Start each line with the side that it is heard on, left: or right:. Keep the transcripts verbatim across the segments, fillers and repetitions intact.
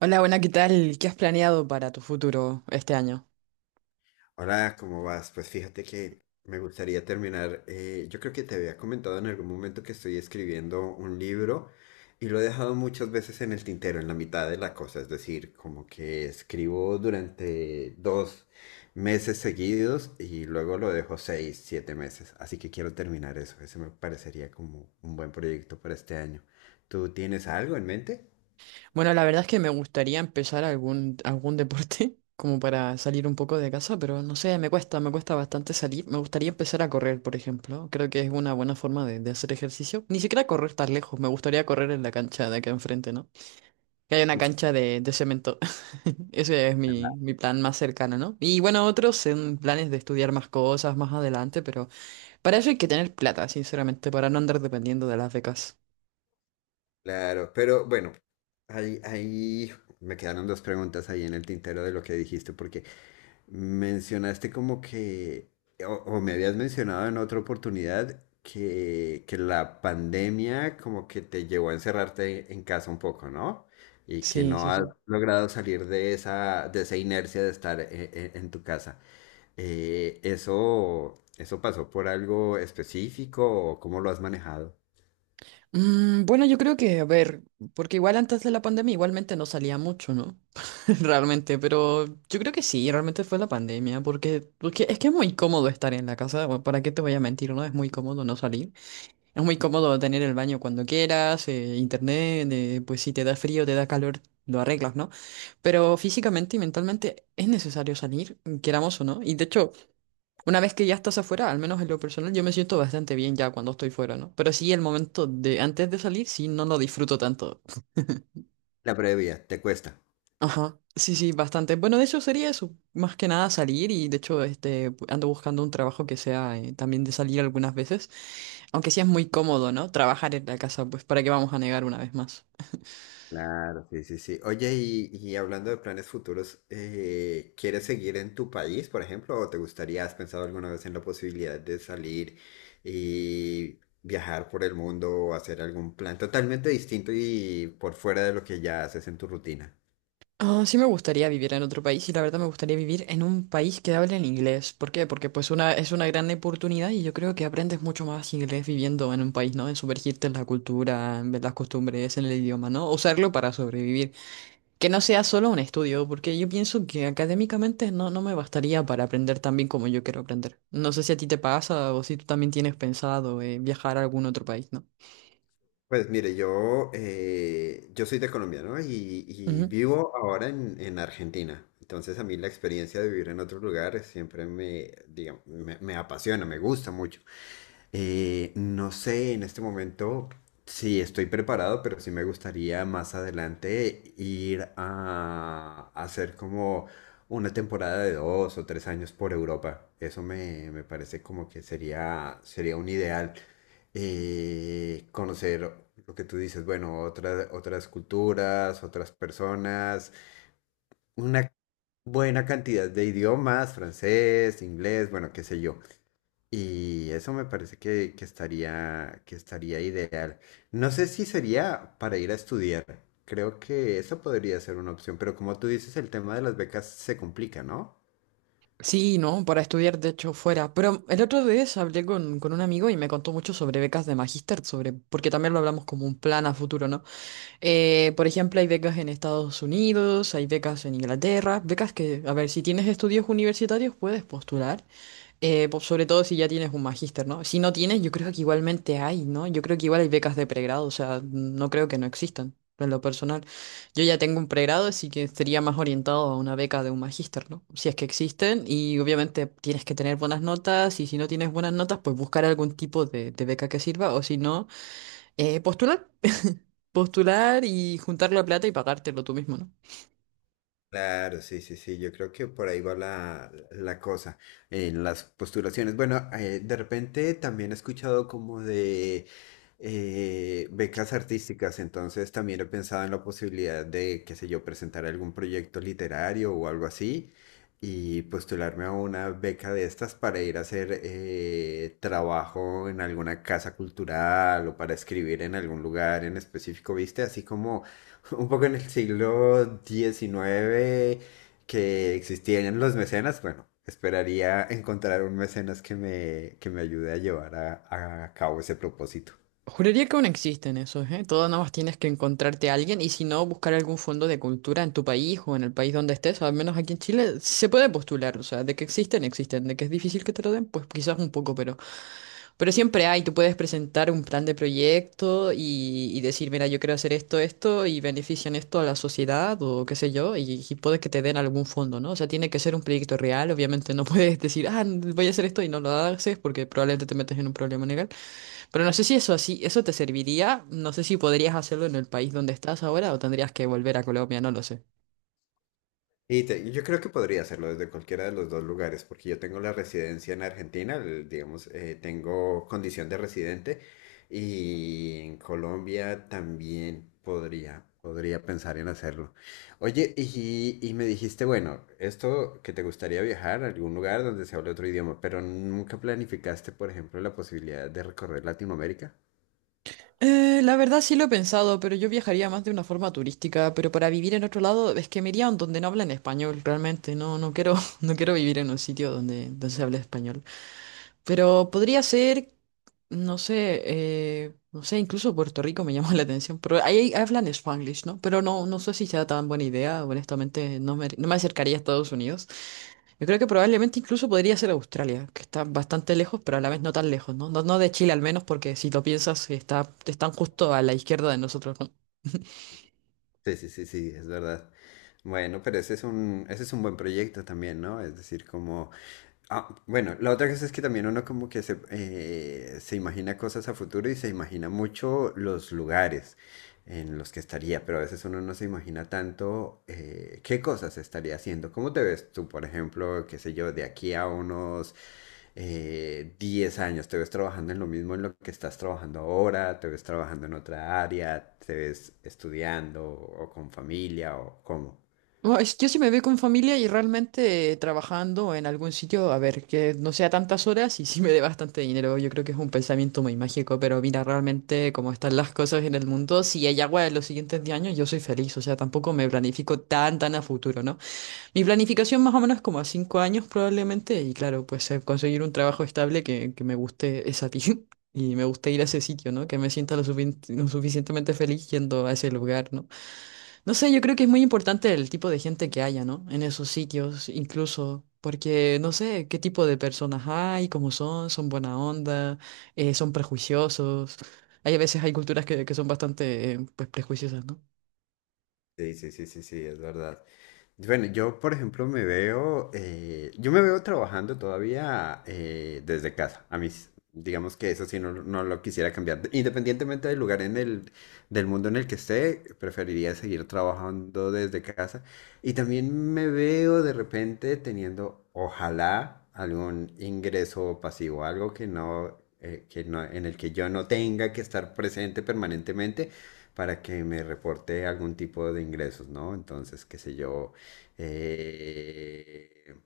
right: Hola, buena, ¿qué tal? ¿Qué has planeado para tu futuro este año?
left: Hola, ¿cómo vas? Pues fíjate que me gustaría terminar, eh, yo creo que te había comentado en algún momento que estoy escribiendo un libro y lo he dejado muchas veces en el tintero, en la mitad de la cosa. Es decir, como que escribo durante dos meses seguidos y luego lo dejo seis, siete meses. Así que quiero terminar eso. Ese me parecería como un buen proyecto para este año. ¿Tú tienes algo en mente?
right: Bueno, la verdad es que me gustaría empezar algún, algún deporte, como para salir un poco de casa, pero no sé, me cuesta, me cuesta bastante salir. Me gustaría empezar a correr, por ejemplo. Creo que es una buena forma de, de hacer ejercicio. Ni siquiera correr tan lejos, me gustaría correr en la cancha de acá enfrente, ¿no? Que haya una cancha de, de cemento. Ese es mi, mi plan más cercano, ¿no? Y bueno, otros son planes de estudiar más cosas más adelante, pero para eso hay que tener plata, sinceramente, para no andar dependiendo de las becas.
left: Claro, pero bueno, ahí, ahí me quedaron dos preguntas ahí en el tintero de lo que dijiste, porque mencionaste como que, o, o me habías mencionado en otra oportunidad, que, que la pandemia como que te llevó a encerrarte en casa un poco, ¿no? Y que
right: Sí,
left: no
right: sí,
left: has
right: sí.
left: logrado salir de esa, de esa inercia de estar e- e- en tu casa. Eh, ¿eso, eso pasó por algo específico o cómo lo has manejado?
right: Mm, bueno, yo creo que, a ver, porque igual antes de la pandemia igualmente no salía mucho, ¿no? Realmente, pero yo creo que sí, realmente fue la pandemia, porque, porque es que es muy cómodo estar en la casa, bueno, ¿para qué te voy a mentir, no? Es muy cómodo no salir. Es muy cómodo tener el baño cuando quieras, eh, internet, eh, pues si te da frío, te da calor, lo arreglas, ¿no? Pero físicamente y mentalmente es necesario salir, queramos o no. Y de hecho, una vez que ya estás afuera, al menos en lo personal, yo me siento bastante bien ya cuando estoy fuera, ¿no? Pero sí, el momento de antes de salir, sí, no lo disfruto tanto.
left: La previa, ¿te cuesta?
right: Ajá, sí, sí, bastante. Bueno, de hecho sería eso, más que nada salir y de hecho este, pu- ando buscando un trabajo que sea eh, también de salir algunas veces, aunque sí es muy cómodo, ¿no? Trabajar en la casa, pues para qué vamos a negar una vez más.
left: Claro, sí, sí, sí. Oye, y, y hablando de planes futuros, eh, ¿quieres seguir en tu país, por ejemplo, o te gustaría, has pensado alguna vez en la posibilidad de salir y viajar por el mundo o hacer algún plan totalmente distinto y por fuera de lo que ya haces en tu rutina?
right: Ah, sí me gustaría vivir en otro país y la verdad me gustaría vivir en un país que hable en inglés. ¿Por qué? Porque pues una, es una gran oportunidad y yo creo que aprendes mucho más inglés viviendo en un país, ¿no? En sumergirte en la cultura, en ver las costumbres, en el idioma, ¿no? Usarlo para sobrevivir. Que no sea solo un estudio, porque yo pienso que académicamente no, no me bastaría para aprender tan bien como yo quiero aprender. No sé si a ti te pasa o si tú también tienes pensado eh, viajar a algún otro país, ¿no?
left: Pues mire, yo, eh, yo soy de Colombia, ¿no? Y, y vivo ahora en, en Argentina. Entonces a mí la experiencia de vivir en otro lugar siempre me, digamos, me, me apasiona, me gusta mucho. Eh, no sé en este momento si estoy preparado, pero sí me gustaría más adelante ir a, a hacer como una temporada de dos o tres años por Europa. Eso me, me parece como que sería, sería un ideal y conocer lo que tú dices, bueno, otras, otras culturas, otras personas, una buena cantidad de idiomas, francés, inglés, bueno, qué sé yo. Y eso me parece que, que estaría, que estaría ideal. No sé si sería para ir a estudiar. Creo que eso podría ser una opción, pero como tú dices, el tema de las becas se complica, ¿no?
right: Sí, ¿no? Para estudiar, de hecho, fuera. Pero el otro vez hablé con, con un amigo y me contó mucho sobre becas de magíster, sobre, porque también lo hablamos como un plan a futuro, ¿no? Eh, por ejemplo, hay becas en Estados Unidos, hay becas en Inglaterra, becas que, a ver, si tienes estudios universitarios puedes postular. Eh, po- sobre todo si ya tienes un magíster, ¿no? Si no tienes, yo creo que igualmente hay, ¿no? Yo creo que igual hay becas de pregrado, o sea, no creo que no existan, en lo personal. Yo ya tengo un pregrado, así que sería más orientado a una beca de un magíster, ¿no? Si es que existen, y obviamente tienes que tener buenas notas, y si no tienes buenas notas, pues buscar algún tipo de, de beca que sirva, o si no, eh, postular, postular y juntar la plata y pagártelo tú mismo, ¿no?
left: Claro, sí, sí, sí, yo creo que por ahí va la, la cosa, en las postulaciones. Bueno, eh, de repente también he escuchado como de eh, becas artísticas, entonces también he pensado en la posibilidad de, qué sé yo, presentar algún proyecto literario o algo así y postularme a una beca de estas para ir a hacer eh, trabajo en alguna casa cultural o para escribir en algún lugar en específico, ¿viste? Así como un poco en el siglo diecinueve que existían los mecenas, bueno, esperaría encontrar un mecenas que me, que me ayude a llevar a, a cabo ese propósito.
right: Juraría que aún existen esos, ¿eh? Todo nada más tienes que encontrarte a alguien y si no, buscar algún fondo de cultura en tu país o en el país donde estés, al menos aquí en Chile, se puede postular, o sea, de que existen, existen, de que es difícil que te lo den, pues quizás un poco, pero... Pero siempre hay, tú puedes presentar un plan de proyecto y, y decir, mira, yo quiero hacer esto, esto y benefician esto a la sociedad o qué sé yo, y, y puede que te den algún fondo, ¿no? O sea, tiene que ser un proyecto real, obviamente no puedes decir, ah, voy a hacer esto y no lo haces porque probablemente te metes en un problema legal. Pero no sé si eso así, eso te serviría. No sé si podrías hacerlo en el país donde estás ahora o tendrías que volver a Colombia, no lo sé.
left: Y te- yo creo que podría hacerlo desde cualquiera de los dos lugares, porque yo tengo la residencia en Argentina, el- digamos, eh, tengo condición de residente y en Colombia también podría, podría pensar en hacerlo. Oye, y, y me dijiste, bueno, esto que te gustaría viajar a algún lugar donde se hable otro idioma, pero nunca planificaste, por ejemplo, la posibilidad de recorrer Latinoamérica.
right: Eh, la verdad sí lo he pensado, pero yo viajaría más de una forma turística, pero para vivir en otro lado es que me iría a donde no hablan español, realmente. No, no quiero, no quiero vivir en un sitio donde, donde se hable español. Pero podría ser, no sé, eh, no sé, incluso Puerto Rico me llama la atención, pero ahí hablan Spanglish, ¿no? Pero no, no sé si sea tan buena idea, honestamente, no me, no me acercaría a Estados Unidos. Yo creo que probablemente incluso podría ser Australia, que está bastante lejos, pero a la vez no tan lejos, ¿no? No, no de Chile al menos, porque si lo piensas, está, están justo a la izquierda de nosotros, ¿no?
left: Sí, sí, sí, sí, es verdad. Bueno, pero ese es un, ese es un buen proyecto también, ¿no? Es decir, como... Ah, bueno, la otra cosa es que también uno como que se, eh, se imagina cosas a futuro y se imagina mucho los lugares en los que estaría, pero a veces uno no se imagina tanto eh, qué cosas estaría haciendo. ¿Cómo te ves tú, por ejemplo, qué sé yo, de aquí a unos eh, diez años? ¿Te ves trabajando en lo mismo en lo que estás trabajando ahora? ¿Te ves trabajando en otra área? ¿Te ves estudiando o con familia o cómo?
right: No, es- yo sí me veo con familia y realmente eh, trabajando en algún sitio, a ver, que no sea tantas horas y sí me dé bastante dinero. Yo creo que es un pensamiento muy mágico, pero mira, realmente como están las cosas en el mundo, si hay agua en los siguientes diez años, yo soy feliz, o sea, tampoco me planifico tan, tan a futuro, ¿no? Mi planificación más o menos es como a cinco años probablemente, y claro, pues eh, conseguir un trabajo estable que, que me guste esa y me guste ir a ese sitio, ¿no? Que me sienta lo, sufic- lo suficientemente feliz yendo a ese lugar, ¿no? No sé, yo creo que es muy importante el tipo de gente que haya, ¿no? En esos sitios, incluso, porque no sé qué tipo de personas hay, cómo son, son buena onda, eh, son prejuiciosos. Hay a veces hay culturas que, que son bastante, eh, pues, prejuiciosas, ¿no?
left: Sí, sí, sí, sí, sí, es verdad. Bueno, yo, por ejemplo, me veo, eh, yo me veo trabajando todavía eh, desde casa. A mis digamos que eso sí no, no lo quisiera cambiar. Independientemente del lugar en el, del mundo en el que esté, preferiría seguir trabajando desde casa. Y también me veo de repente teniendo, ojalá, algún ingreso pasivo, algo que no, eh, que no, en el que yo no tenga que estar presente permanentemente para que me reporte algún tipo de ingresos, ¿no? Entonces, qué sé yo, eh,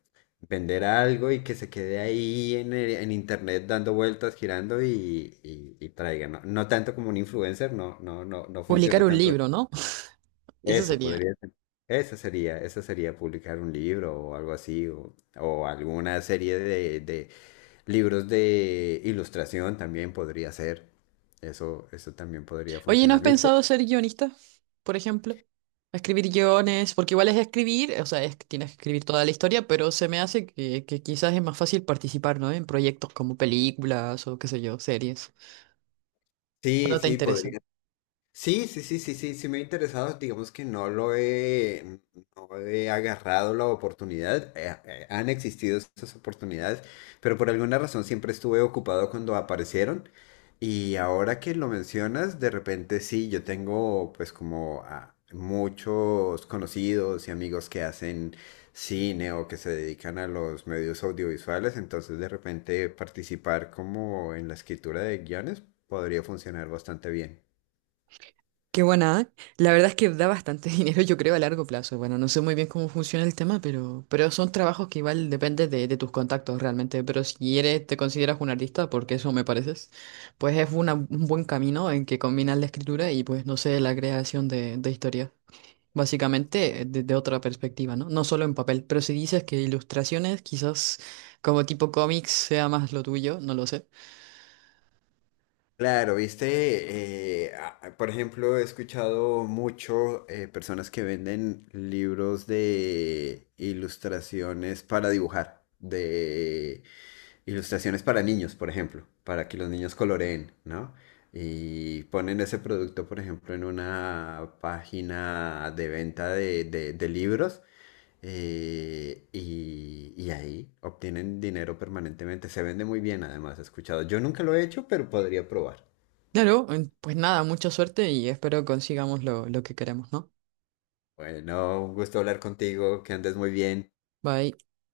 left: vender algo y que se quede ahí en, el- en internet dando vueltas, girando y, y, y traiga, ¿no? No tanto como un influencer, no, no, no, no
right: Publicar
left: funciona
right: un
left: tanto.
right: libro, ¿no? Eso
left: Eso
right: sería.
left: podría ser. Esa sería, esa sería publicar un libro o algo así, o, o alguna serie de, de libros de ilustración también podría ser. Eso, eso también podría
right: Oye, ¿no
left: funcionar,
right: has
left: ¿viste?
right: pensado ser guionista, por ejemplo? Escribir guiones, porque igual es escribir, o sea, es- que tienes que escribir toda la historia, pero se me hace que, que quizás es más fácil participar, ¿no? En proyectos como películas o qué sé yo, series. ¿O
left: Sí,
right: no te
left: sí,
right: interesa?
left: podría. Sí, sí, sí, sí, sí, sí me ha interesado, digamos que no lo he, no he agarrado la oportunidad, eh, eh, han existido esas oportunidades, pero por alguna razón siempre estuve ocupado cuando aparecieron y ahora que lo mencionas, de repente sí, yo tengo pues como a muchos conocidos y amigos que hacen cine o que se dedican a los medios audiovisuales, entonces de repente participar como en la escritura de guiones podría funcionar bastante bien.
right: Qué buena. ¿Eh? La verdad es que da bastante dinero, yo creo, a largo plazo. Bueno, no sé muy bien cómo funciona el tema, pero, pero son trabajos que igual depende de, de tus contactos realmente. Pero si eres, te consideras un artista, porque eso me pareces, pues es una- un buen camino en que combinas la escritura y pues, no sé, la creación de, de historias. Básicamente desde otra perspectiva, ¿no? No solo en papel, pero si dices que ilustraciones, quizás como tipo cómics sea más lo tuyo, no lo sé.
left: Claro, viste, eh, a- por ejemplo, he escuchado mucho eh, personas que venden libros de ilustraciones para dibujar, de ilustraciones para niños, por ejemplo, para que los niños coloreen, ¿no? Y ponen ese producto, por ejemplo, en una página de venta de, de- de libros eh, y, y ahí obtienen dinero permanentemente. Se vende muy bien, además, he escuchado. Yo nunca lo he hecho, pero podría probar.
right: Claro, eh, pues nada, mucha suerte y espero consigamos lo, lo que queremos, ¿no?
left: Bueno, un gusto hablar contigo, que andes muy bien.
right: Bye.